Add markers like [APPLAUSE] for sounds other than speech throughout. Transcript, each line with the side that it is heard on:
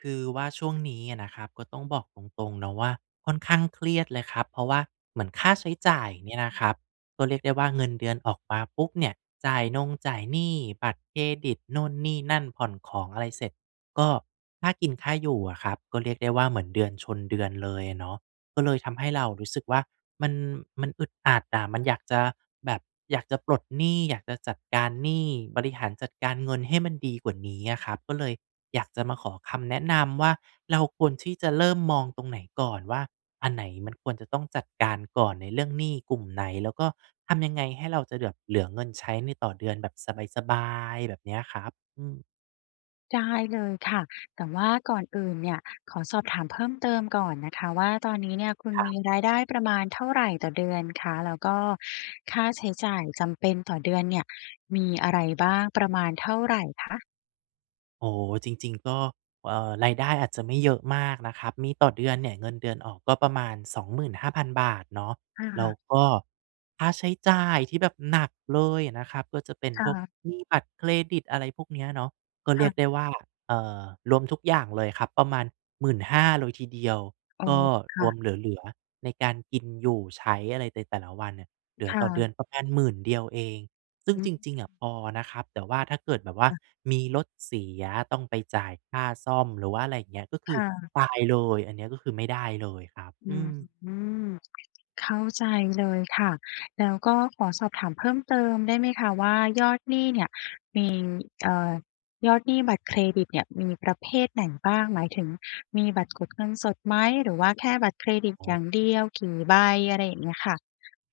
right: คือว่าช่วงนี้อะนะครับ ก็ต้องบอกตรง ๆ เนาะว่า ค่อนข้างเครียดเลยครับ เพราะว่า เหมือนค่าใช้จ่ายเนี่ยนะครับ ก็เรียกได้ว่าเงินเดือนออกมาปุ๊บเนี่ย จ่ายนงจ่ายหนี้บัตรเครดิตนู่นนี่นั่น ผ่อนของอะไรเสร็จ ก็ ค่ากินค่าอยู่อะครับ ก็เรียกได้ว่า เหมือนเดือนชนเดือนเลยอะเนาะ ก็เลยทำให้เรารู้สึกว่า มัน มันอึดอัดอะ มันอยากจะแบบ อยากจะปลดหนี้ อยากจะจัดการหนี้ บริหารจัดการเงินให้มันดีกว่านี้อะครับ ก็เลยอยากจะมาขอคำแนะนำว่า เราควรที่จะเริ่มมองตรงไหนก่อนว่า อันไหนมันควรจะต้องจัดการก่อน ในเรื่องหนี้กลุ่มไหน แล้วก็ทำยังไงให้เราจะเหลือบ เหลือเงินใช้ใน ต่อเดือนแบบสบาย ๆ? แบบเนี้ยครับ อืม
left: ได้เลยค่ะ แต่ว่าก่อนอื่นเนี่ย ขอสอบถามเพิ่มเติมก่อนนะคะว่า ตอนนี้เนี่ยคุณ
right: ครั
left: ม
right: บ
left: ีรายได้ประมาณเท่าไรต่อเดือนคะ? แล้วก็ค่าใช้จ่ายจำเป็นต่อเดือนเนี่ยมีอะไรบ้าง? ประมาณเท่าไรคะ?
right: โอ้โฮ จริง ๆ ก็ อ่า รายได้อาจจะไม่เยอะมากนะครับ มีต่อเดือนเนี่ย เงินเดือนออกก็ประมาณ 25,000 บาทเนาะ แล
left: ค
right: ้
left: ่
right: ว
left: ะ
right: ก็ค่าใช้จ่ายที่แบบหนักเลยอะนะครับ ก็จะเป็น
left: ค่
right: พวก
left: ะ
right: หนี้บัตรเครดิต อะไรพวกเนี้ยเนาะ ก็เ
left: ค
right: ร
left: ่
right: ี
left: ะ
right: ยกได้ว่า เอ่อ รวมทุกอย่างเลยครับ ประมาณ 15,000 เลยทีเดียว
left: อ๋อ
right: ก็
left: ค
right: ร
left: ่
right: ว
left: ะ
right: มเหลือ ๆ ในการกิน อยู่ ใช้อะไรในแต่ละวันเนี่ย เหลื
left: ค
right: อ
left: ่
right: ต่อเด
left: ะ
right: ือนประมาณ 10,000 เดียวเอง ซึ่ง
left: อ
right: จ
left: ือ
right: ริง ๆ อะ พอนะครับ แต่ว่าถ้าเกิดแบบว่า
left: ค่ะ
right: มีรถเสียต้องไปจ่ายค่าซ่อม หรือว่าอะไรอย่างเงี้ย ก็ค
left: ค
right: ือ
left: ่ะ
right: ตายเลยอันเนี้ย ก็คือไม่ได้เลยครับ
left: อื
right: อือ
left: ม เข้าใจเลยค่ะ แล้วก็ขอสอบถามเพิ่มเติมได้ไหมคะว่า ยอดหนี้เนี่ยมี เอ่อ ยอดหนี้บัตรเครดิตเนี่ย มีประเภทไหนบ้าง? หมายถึงมีบัตรกดเงินสดไหม? หรือว่าแค่บัตรเครดิต
right: อ๋
left: อ
right: อ
left: ย่างเดียว? กี่ใบ? อะไรอย่างเงี้ยค่ะ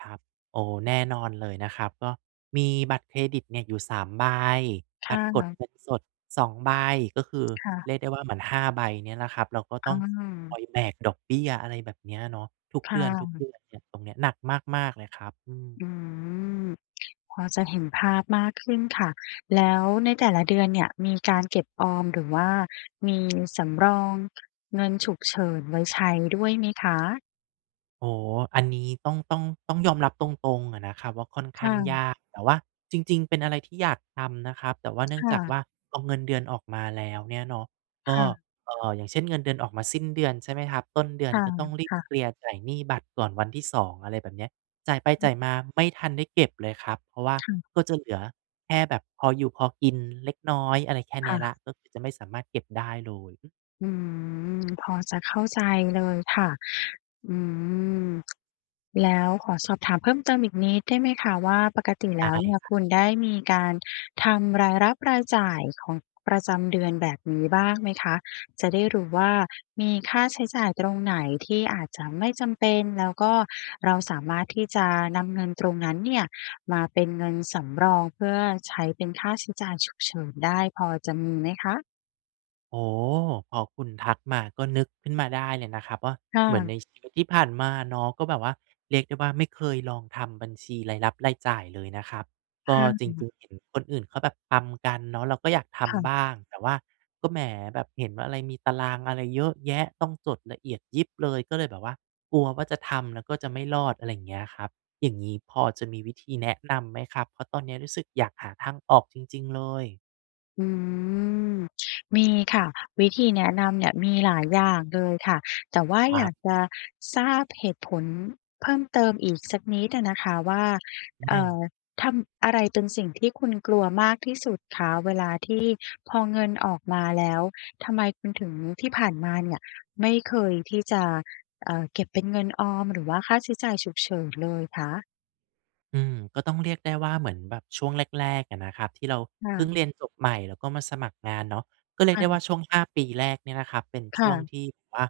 right: ครับ โอ้ แน่นอนเลยนะครับ ก็มีบัตรเครดิตเนี่ยอยู่ 3 ใบ
left: ค
right: บัตรก
left: ่
right: ด
left: ะ
right: เงินสด 2 ใบ ก็คือ
left: ค่ะ
right: เรียกได้ว่า เหมือน 5 ใบเนี่ยแหละครับ แล้วก็
left: อ
right: ต
left: ื
right: ้องค
left: ม
right: อยแบกดอกเบี้ย อะไรแบบเนี้ยเนาะ ทุก
left: ค
right: เ
left: ่
right: ดือน ทุกเด
left: ะ
right: ือนเนี่ย ตรงเนี้ยหนักมาก ๆ เลยครับ อืม
left: อืม พอจะเห็นภาพมากขึ้นค่ะ แล้วในแต่ละเดือนเนี่ย มีการเก็บออม หรือว่ามีสำรองเงินฉุกเฉินไว้ใช้ด้วยไหมคะ?
right: อ๋อ อันนี้ต้อง ต้อง ต้องยอมรับตรง ๆ อะนะครับว่า ค่อนข
left: ค
right: ้
left: ่
right: างย
left: ะ
right: าก แต่ว่าจริง ๆ เป็นอะไรที่อยากทำนะครับ แต่ว่าเนื่
left: ค
right: อง
left: ่
right: จากว
left: ะ
right: ่า เอาเงินเดือนออกมาแล้วเนี่ยเนาะ ก
left: ค
right: ็
left: ่ะ
right: เอ่อ อย่างเช่น เงินเดือนออกมาสิ้นเดือนใช่ไหมครับ ต้นเดือนก็ต้องรี
left: ค
right: บ
left: ่ะ ๆ
right: เคลียร์จ่ายหนี้บัตรก่อนวันที่ 2 อะไรแบบเนี้ย จ่ายไป
left: อ
right: จ่
left: ื
right: าย
left: ม
right: มาไม่ทันได้เก็บเลยครับ เพราะว่า
left: ค่ะ
right: ก็จะเหลือแค่แบบพออยู่พอกินเล็กน้อย อะไรแค่เ
left: ค
right: นี้
left: ่
right: ยแล้
left: ะ
right: ว ก็คือจะไม่สามารถเก็บได้เลย อือ
left: อืม พอจะเข้าใจเลยค่ะ อือ แล้วขอสอบถามเพิ่มเติมอีกนิดได้ไหมคะว่า ปกติ
right: ใช
left: แล
right: ่
left: ้วเนี่ย
right: ครั
left: ค
right: บ
left: ุณได้มีการทำรายรับรายจ่ายของประจำเดือนแบบนี้บ้างไหมคะ? จะได้รู้ว่า มีค่าใช้จ่ายตรงไหนที่อาจจะไม่จำเป็น แล้วก็เราสามารถที่จะนำเงินตรงนั้นเนี่ย มาเป็นเงินสำรอง เพื่อใช้เป็นค่าใช้จ่ายฉุกเฉินได้ พอจะมีไหมคะ?
right: โอ้โฮ พอคุณทักมา ก็นึกขึ้นมาได้เลยนะครับว่า
left: ค่
right: เหมือน
left: ะ
right: ในชีวิตที่ผ่านมาเนาะ ก็แบบว่า เรียกได้ว่าไม่เคยลองทำบัญชีรายรับรายจ่ายเลยนะครับ
left: ค
right: ก็
left: ่
right: จร
left: ะ
right: ิง ๆ เห็นคนอื่นเขาแบบทำกันเนาะ เราก็อยากท
left: ค่ะ
right: ำบ้าง แต่ว่าก็ แหม แบบเห็นว่า อะไรมีตารางอะไรเยอะแยะ ต้องจดละเอียดยิบเลย ก็เลยแบบว่ากลัวว่าจะทำแล้วก็จะไม่รอด อะไรอย่างเงี้ยครับ อย่างงี้พอจะมีวิธีแนะนำไหมครับ เพราะตอนเนี้ยรู้สึกอยากหาทางออกจริง ๆ เลย
left: อืม มีค่ะ วิธีแนะนำเนี่ยมีหลายอย่างเลยค่ะ แต่ว่า
right: คร
left: อย
right: ั
left: า
right: บ
left: กจะทราบเหตุผลเพิ่มเติมอีกสักนิดอะนะคะว่า เอ
right: อ
left: ่อ
right: า
left: ทำ อะไรเป็นสิ่งที่คุณกลัวมากที่สุดคะ เวลาที่พอเงินออกมาแล้วทำไมคุณถึง ที่ผ่านมาเนี่ยไม่เคยที่จะ เอ่อ เก็บเป็นเงินออม หรือว่าค่าใช้จ่ายฉุกเฉินเลยคะ?
right: อืม ก็ต้องเรียกได้ว่าเหมือนแบบช่วงแรก ๆ อะนะครับที่เรา
left: ค่
right: เพิ
left: ะ
right: ่งเรียนจบใหม่แล้วก็มาสมัครงานเนาะ ก็เรี
left: ค
right: ยก
left: ่
right: ได้ว
left: ะ
right: ่าช่วง 5 ปีแรกเนี่ยนะครับ เป็น
left: ค
right: ช
left: ่
right: ่วง
left: ะ
right: ที่แบบว่า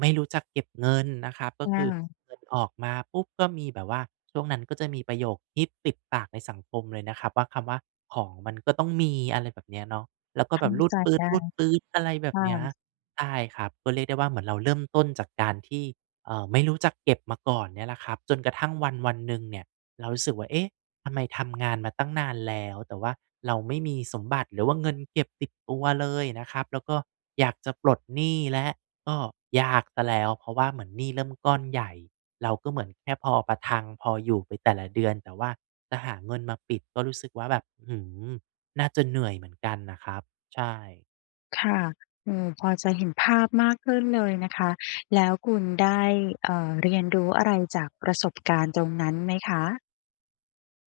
right: ไม่รู้จักเก็บเงินนะครับ ก็
left: อ
right: คือ
left: า
right: เงินออกมาปุ๊บก็มีแบบว่า ช่วงนั้นก็จะมีประโยคฮิตติดปากในสังคมเลยนะครับว่า คำว่า "ของมันก็ต้องมี" อะไรแบบนี้เนาะ แล้วก็
left: ท
right: แบบรู
left: ำ
right: ด
left: ใจ
right: ปื
left: ได้
right: ๊ด ๆ อะไรแบ
left: ค
right: บ
left: ่
right: เนี้ย
left: ะ
right: ใช่ครับ ก็เรียกได้ว่าเหมือนเราเริ่มต้นจากการที่ เอ่อ ไม่รู้จักเก็บมาก่อนเนี่ยแหละครับ จนกระทั่งวันวันหนึ่งเนี่ย เรารู้สึกว่า เอ๊ะ ทำไมทำงานมาตั้งนานแล้วแต่ว่าเราไม่มีสมบัติ หรือว่าเงินเก็บติดตัวเลยนะครับ แล้วก็อยากจะปลดหนี้แล้ว ก็ยากเสียแล้วเพราะว่าเหมือนหนี้เริ่มก้อนใหญ่ เราก็เหมือนแค่พอประทัง พออยู่ไปแต่ละเดือน แต่ว่าจะหาเงินมาปิดก็รู้สึกว่าแบบ อื้อฮือ น่าจะเหนื่อยเหมือนกันน่ะครับ ใช่
left: ค่ะ เออ พอจะเห็นภาพมากขึ้นเลยนะคะ แล้วคุณได้ อ่า เรียนรู้อะไรจากประสบการณ์ตรงนั้นไหมคะ?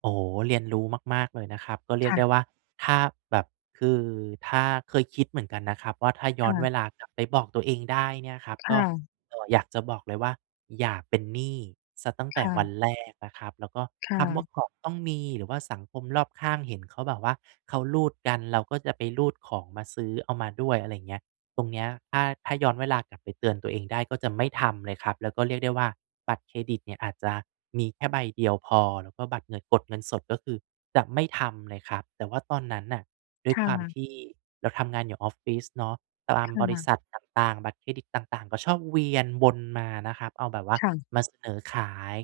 right: โอ้โฮ เรียนรู้มาก ๆ เลยนะครับ ก็เรี
left: ค
right: ยก
left: ่
right: ได
left: ะ
right: ้ว่าถ้าแบบ คือถ้า เคยคิดเหมือนกันนะครับว่าถ้าย
left: ค
right: ้อ
left: ่
right: น
left: ะ
right: เวลากลับไปบอกตัวเองได้เนี่ยครับ
left: ค
right: ก
left: ่
right: ็
left: ะ
right: อ่า อยากจะบอกเลยว่า "อย่าเป็นหนี้เสียตั้งแต
left: ค
right: ่
left: ่
right: ว
left: ะ
right: ันแรกนะครับ" แล้วก็
left: ค่
right: คำว่
left: ะ
right: าของต้องมี หรือว่าสังคมรอบข้างเห็นเขาแบบว่าเขารูดกัน เราก็จะไปรูดของมาซื้อ เอามาด้วย อะไรอย่างเงี้ย ตรงนี้ถ้า ถ้าย้อนเวลากลับไปเตือนตัวเองได้ก็จะไม่ทำเลยครับ แล้วก็เรียกได้ว่าบัตรเครดิตเนี่ยอาจจะมีแค่ใบเดียวพอ แล้วก็บัตรเงิน กดเงินสดก็คือจะไม่ทำเลยครับ แต่ว่าตอนนั้นน่ะด้
left: ค
right: วย
left: ่
right: ความ
left: ะ
right: ที่เราทำงานอยู่ออฟฟิศเนาะ ตาม
left: ค
right: บร
left: ่
right: ิ
left: ะ
right: ษัทต่าง ๆ บัตรเครดิตต่าง ๆ ก็ชอบเวียนวนมานะครับ เอาแบบว่า
left: ค่ะ
right: มาเสนอขาย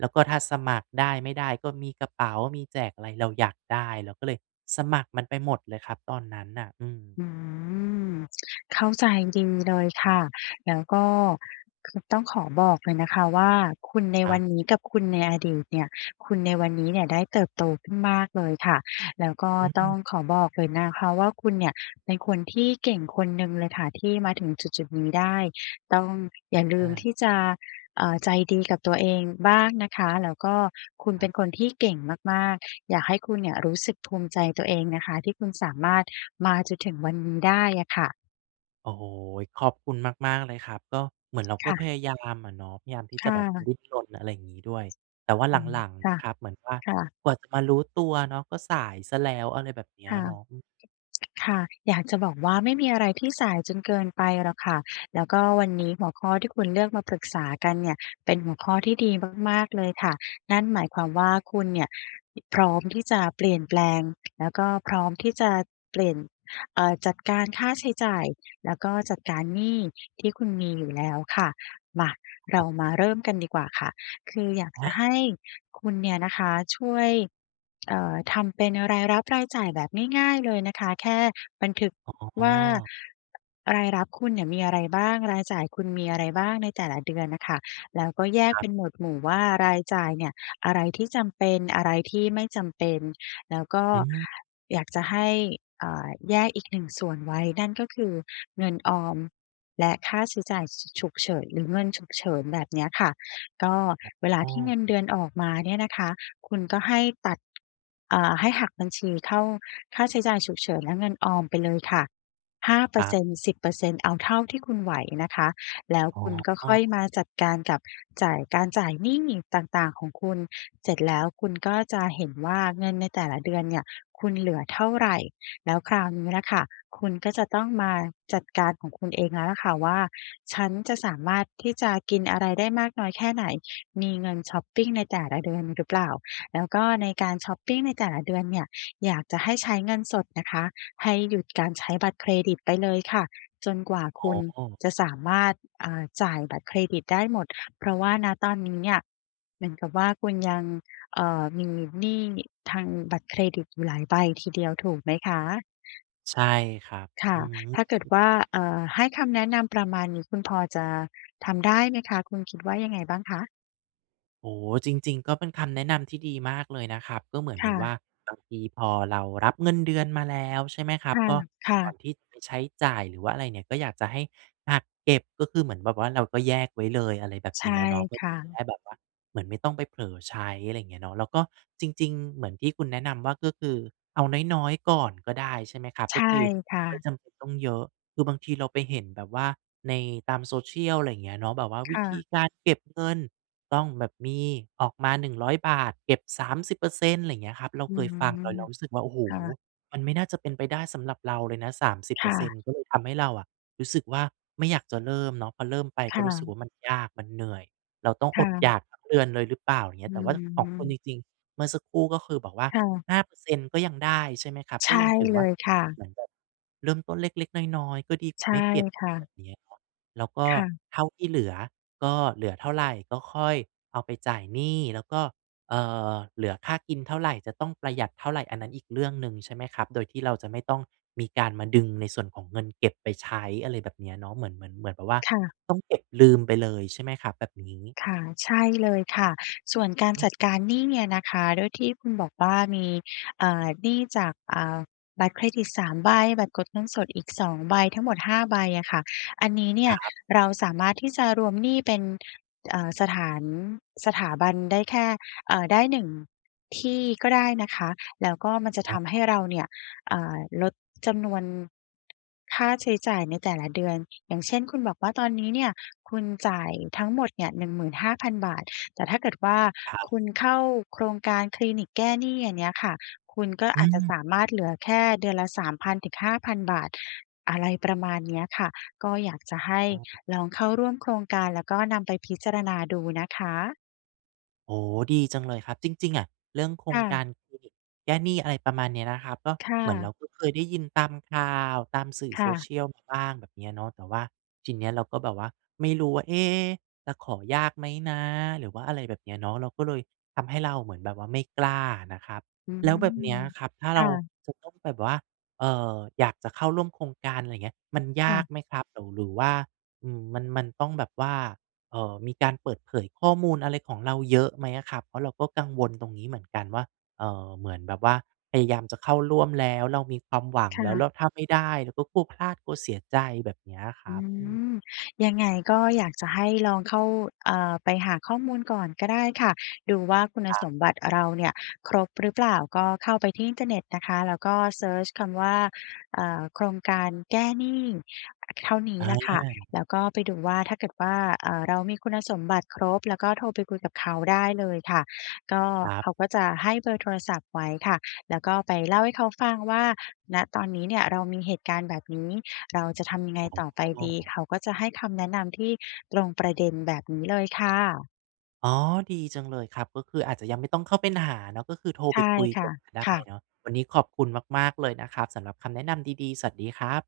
right: แล้วก็ถ้าสมัครได้ ไม่ได้ ก็มีกระเป๋า มีแจกอะไร เราอยากได้เราก็เลยสมัครมันไปหมดเลยครับตอนนั้นน่ะ อืม
left: อืม เข้าใจดีเลยค่ะ แล้วก็ คือต้องขอบอกเลยนะคะว่าคุณใน
right: คร
left: ว
right: ั
left: ั
right: บ
left: นนี้กับคุณในอดีตเนี่ย คุณในวันนี้เนี่ยได้เติบโตขึ้นมากเลยค่ะ แล้วก็
right: อื
left: ต้อง
right: ม
left: ขอบอกเลยนะคะว่า คุณเนี่ยเป็นคนที่เก่งคนหนึ่งเลยค่ะ ที่มาถึงจุด ๆ นี้ได้ ต้องอย่าลื
right: อ
left: มท
right: า
left: ี่จะ อ่า ใจดีกับตัวเองบ้างนะคะ แล้วก็คุณ
right: ค
left: เ
right: ร
left: ป็
right: ับ
left: นคนที่เก่งมาก ๆ อยากให้คุณเนี่ยรู้สึกภูมิใจตัวเองนะคะ ที่คุณสามารถมาจนถึงวันนี้ได้อะค่ะ
right: โอ้โฮ ขอบคุณมาก ๆ เลยครับ ก็เหมือนเรา
left: ค
right: ก็
left: ่
right: พ
left: ะ
right: ยายามอะเนาะ พยายามที่
left: ค
right: จะ
left: ่
right: แบบ
left: ะ
right: ดิ้นรน อะไรอย่างงี้ด้วย แต่ว่า
left: อ
right: ห
left: ืม
right: ลัง
left: ค
right: ๆ
left: ่
right: น
left: ะ
right: ะครับเหมือนว่า
left: ค่ะ
right: กว่าจะมารู้ตัวเนาะก็สายเสียแล้ว อะไรแบบเนี้
left: ค
right: ย
left: ่ะ
right: เนาะ อืม
left: ค่ะ อยากจะบอกว่า ไม่มีอะไรที่สายจนเกินไปหรอกค่ะ แล้วก็วันนี้ หัวข้อที่คุณเลือกมาปรึกษากันเนี่ย เป็นหัวข้อที่ดีมาก ๆ เลยค่ะ นั่นหมายความว่า คุณเนี่ย พ-พร้อมที่จะเปลี่ยนแปลง แล้วก็พร้อมที่จะเปลี่ยน เอ่อ จัดการค่าใช้จ่าย แล้วก็จัดการหนี้ที่คุณมีอยู่แล้วค่ะ มา เร
right: ค
left: า
right: รับ
left: มาเริ่มกันดีกว่าค่ะ คืออยากจ
right: อ
left: ะให
right: า
left: ้คุณเนี่ยนะคะ ช่วย เอ่อ ทำเป็นรายรับรายจ่ายแบบง่าย ๆ เลยนะคะ แค่บันทึก
right: อ๋
left: ว่า
right: อ
left: รายรับคุณเนี่ยมีอะไรบ้าง? รายจ่ายคุณมีอะไรบ้าง? ในแต่ละเดือนน่ะค่ะ แล้วก็แยก
right: คร
left: เ
right: ั
left: ป
right: บ
left: ็นหมดหมู่ว่า รายจ่ายเนี่ย อะไรที่จำเป็น อะไรที่ไม่จำเป็น แล้วก็
right: อืม
left: อยากจะให้ เอ่อ แยกอีก 1 ส่วนไว้ นั่นก็คือ เงินออมและค่าใช้จ่าย ฉ ฉุกเฉิน หรือเงินฉุกเฉิน แบบเนี้ยค่ะ ก็เวลา
right: อ๋อ
left: ที่เงินเดือนออกมาเนี่ยนะคะ คุณก็ให้ตัด อ่า ให้หักบัญชีเข้าค่าใช้จ่ายฉุกเฉิน และเงินออมไปเลยค่ะ 5 เป
right: ค
left: อร
right: รั
left: ์เซ
right: บ
left: ็นต์ 10 เปอร์เซ็นต์ เอาเท่าที่คุณไหวนะคะ แล้ว
right: อ๋
left: คุณก็ค่
right: อ
left: อยมาจัดการกับจ่าย การจ่ายหนี้ต่าง ๆ ของคุณ เสร็จแล้วคุณก็จะเห็นว่า เงินในแต่ละเดือนเนี่ยคุณเหลือเท่าไร? แล้วคราวนี้ล่ะค่ะ คุณก็จะต้องมาจัดการของคุณเองแล้วแหละค่ะว่า "ฉันจะสามารถที่จะกินอะไรได้มากน้อยแค่ไหน? มีเงินชอปปิงในแต่ละเดือนหรือเปล่า?" แล้วก็ในการชอปปิงในแต่ละเดือนเนี่ยอยากจะให้ใช้เงินสดนะคะ ให้หยุดการใช้บัตรเครดิตไปเลยค่ะ จนกว่าคุณ
right: โอ้
left: จะสามารถ อ่า จ่ายบัตรเครดิตได้หมด เพราะว่า ณ ตอนนี้เนี่ย เหมือนกับว่า คุณยัง เอ่อ มีหนี้ทางบัตรเครดิตอยู่หลายใบทีเดียว ถูกไหมคะ?
right: ใช่ครับ
left: ค่
right: อื
left: ะ
right: อฮึ
left: ถ้าเกิดว่า
right: [UNINTELLIGIBLE]
left: เอ่อ ให้คำแนะนำประมาณนี้ คุณพอจะทำได้ไหมคะ? คุณคิดว่ายังไงบ้างคะ?
right: โอ้ จริง ๆ ก็เป็นคำแนะนำที่ดีมากเลยนะครับ ก็เหมือน
left: ค
right: แบ
left: ่
right: บว่า
left: ะ
right: บางทีพอเรารับเงินเดือนมาแล้ว ใช่ไหมครั
left: ค
right: บ
left: ่ะ
right: ก็
left: ค่
right: ก่อน
left: ะ
right: ที่จะไปใช้จ่าย หรือว่าอะไรเนี่ย ก็อยากจะให้หักเก็บ ก็คือเหมือนแบบว่าเราก็แยกไว้เลย อะไรแบบ
left: ใช
right: เน
left: ่
right: ี้ยเนาะ เพื่
left: ค
right: อท
left: ่
right: ี
left: ะ
right: ่จะได้แบบว่าเหมือนไม่ต้องไปเผลอใช้ อะไรอย่างเงี้ยเนาะ แล้วก็จริง ๆ เหมือนที่คุณแนะนำว่า ก็คือเอาน้อย ๆ ก่อนก็ได้ใช่ไหมครับ
left: ใช
right: ก็
left: ่
right: คือ
left: ค่
right: ไม
left: ะ
right: ่จำเป็นต้องเยอะ คือบางทีเราไปเห็นแบบว่าในตาม Social อะไรอย่างเงี้ยเนาะ แบบว่า
left: ค
right: วิ
left: ่
right: ธ
left: ะ
right: ีการเก็บเงิน ต้องแบบมีออกมา 100 บาท เก็บ 30 เปอร์เซ็นต์ อะไรอย่างเงี้ยครับ เรา
left: อื
right: เคย
left: ม
right: ฟังเรารู้สึกว่า โอ้โฮ
left: ค่ะ
right: มันไม่น่าจะเป็นไปได้สำหรับเราเลยนะ 30 เ
left: ค
right: ป
left: ่
right: อร์เซ
left: ะ
right: ็นต์ ก็เลยทำให้เราอะรู้สึกว่าไม่อยากจะเริ่มเนาะ พอเริ่มไป
left: ค
right: ก
left: ่
right: ็รู้สึ
left: ะ
right: กว่ามันยากมันเหนื่อย เราต้อง
left: ค
right: อ
left: ่
right: ดอ
left: ะ
right: ยากทั้งเดือนเลยหรือเปล่า อย่างเงี
left: อ
right: ้ย
left: ื
right: แต่ว่าของคุ
left: ม
right: ณจริง ๆ เมื่อสักครู่ ก็คือบอกว่า
left: ค่ะ
right: 5 เปอร์เซ็นต์ ก็ยังได้ใช่ไหมครับ
left: ใช
right: ก็
left: ่
right: ยังถือ
left: เล
right: ว่า
left: ยค่
right: เ
left: ะ
right: หมือนแบบเริ่มต้นเล็ก ๆ น้อย ๆ ก็ดีกว่
left: ใ
right: า
left: ช่
right: ไม่เก็บอ
left: ค
right: ย
left: ่ะ
right: ่างเงี้ยเนาะ แล้วก็
left: ค่ะ
right: เท่าที่เหลือก็เหลือเท่าไรก็ค่อยเอาไปจ่ายหนี้ แล้วก็ อ่า เหลือค่ากินเท่าไร จะต้องประหยัดเท่าไร อันนั้นอีกเรื่องหนึ่งใช่ไหมครับ โดยที่เราจะไม่ต้องมีการมาดึงในส่วนของเงินเก็บไปใช้ อะไรแบบนี้เนาะ เหมือน เหมือน เหมือนแบบว่า
left: ค่ะ
right: ต้องเก็บลืมไปเลยใช่ไหมครับ? แบบนี้
left: ค่ะ ใช่เลยค่ะ ส่วนการจ
right: อือ
left: ัดการหนี้เนี่ยนะคะ ด้วยที่คุณบอกว่ามี อ่า หนี้จาก อ่า บัตรเครดิต 3 ใบ บัตรกดเงินสดอีก 2 ใบ ทั้งหมด 5 ใบอะค่ะ อันนี้เนี
right: ค
left: ่ย
right: รับ
left: เราสามารถที่จะรวมหนี้เป็น อ่า สถาน สถาบันได้แค่ อ่า ได้ 1 ที่ก็ได้นะคะ แล้วก็มันจะ
right: อ
left: ทำให
right: ้
left: ้
right: อ
left: เราเนี่ย อ่า ลดจำนวน ค่าใช้จ่ายในแต่ละเดือน อย่างเช่น คุณบอกว่าตอนนี้เนี่ยคุณจ่ายทั้งหมดเนี่ย 15,000 บาท แต่ถ้าเกิด ว่า
right: ครับ
left: คุณเข้าโครงการคลินิกแก้หนี้ อย่างเงี้ยค่ะ คุณก็
right: อื
left: อาจจะ
right: ม
left: สามารถเหลือแค่เดือนละ 3,000 ถึง 5,000 บาท อะไรประมาณเนี้ยค่ะ ก็อยากจะให้
right: อ้อ
left: ลองเข้าร่วมโครงการ แล้วก็นำไปพิจารณาดูนะคะ
right: โอ้โฮ ดีจังเลยครับ จริง ๆ อะเรื่องโคร
left: ค
right: ง
left: ่
right: ก
left: ะ
right: ารหนี้ แก้หนี้ อะไรประมาณนี้นะครับ ก็
left: ค่
right: เหมือนเร
left: ะ
right: าก็เคยได้ยินตามข่าว ตามสื่อ
left: ค่ะ
right: Social มาบ้าง แบบเนี้ยเนาะ แต่ว่าทีเนี้ยเราก็แบบว่าไม่รู้ว่า เอ๊ะ จะขอยากไหมนะ หรือว่าอะไรแบบนี้เนาะ เราก็เลย ทำให้เราเหมือนแบบว่าไม่กล้านะครับ
left: อืม
right: แล้วแบบเนี้ยครับ ถ้า
left: ค
right: เรา
left: ่ะ
right: จะต้องแบบว่า เอ่อ อยากจะเข้าร่วมโครงการ อะไรอย่างเงี้ย มันย
left: ค่
right: าก
left: ะ
right: ไหมครับ หรือ หรือว่า อืม มัน มันต้องแบบว่า เอ่อ มีการเปิดเผยข้อมูลอะไรของเราเยอะไหมอะครับ? เพราะเราก็กังวลตรงนี้เหมือนกันว่า เอ่อ เหมือนแบบว่าพยายามจะเข้าร่วมแล้ว เรามีความหวัง
left: ค
right: แล้ว
left: ่
right: แ
left: ะ
right: ล้วถ้าไม่ได้เราก็กลัวพลาดกลัวเสียใจแบบเนี้ยอะค
left: อ
right: ร
left: ื
right: ับ อืม
left: ม ยังไงก็อยากจะให้ลองเข้า เอ่อ ไปหาข้อมูลก่อนก็ได้ค่ะ ดูว่าคุณ
right: คร
left: ส
right: ับ
left: มบัติเราเนี่ยครบหรือเปล่า ก็เข้าไปที่อินเทอร์เน็ตนะคะ แล้วก็เซิร์ชคำว่า เอ่อ โครงการแก้หนี้ อ เท่านี้
right: อ
left: แหละค่ะ
right: า
left: แล้วก็ไปดูว่า ถ้าเกิดว่า เอ่อ เรามีคุณสมบัติครบ แล้วก็โทรไปคุยกับเขาได้เลยค่ะ ก็
right: ครั
left: เข
right: บ
left: าก็จะให้เบอร์โทรศัพท์ไว้ค่ะ แล้วก็ไปเล่าให้เขาฟังว่า ณ ตอนนี้เนี่ยเรามีเหตุการณ์แบบนี้ เราจะทำยังไง
right: อ๋
left: ต่อไปดี
right: อ
left: เขาก็จะให้คำแนะนำที่ตรงประเด็น แบบนี้เลยค่ะ
right: อ๋อ ดีจังเลยครับ ก็คืออาจจะยังไม่ต้องเข้าเป็น หาเนาะ ก็คือโทร
left: ใช
right: ไป
left: ่
right: คุย
left: ค
right: ก
left: ่
right: ่
left: ะ
right: อนก็ได้
left: ค่ะ
right: เนาะ วันนี้ขอบคุณมาก ๆ เลยนะครับสำหรับคำแนะนำดี ๆ สวัสดีครับ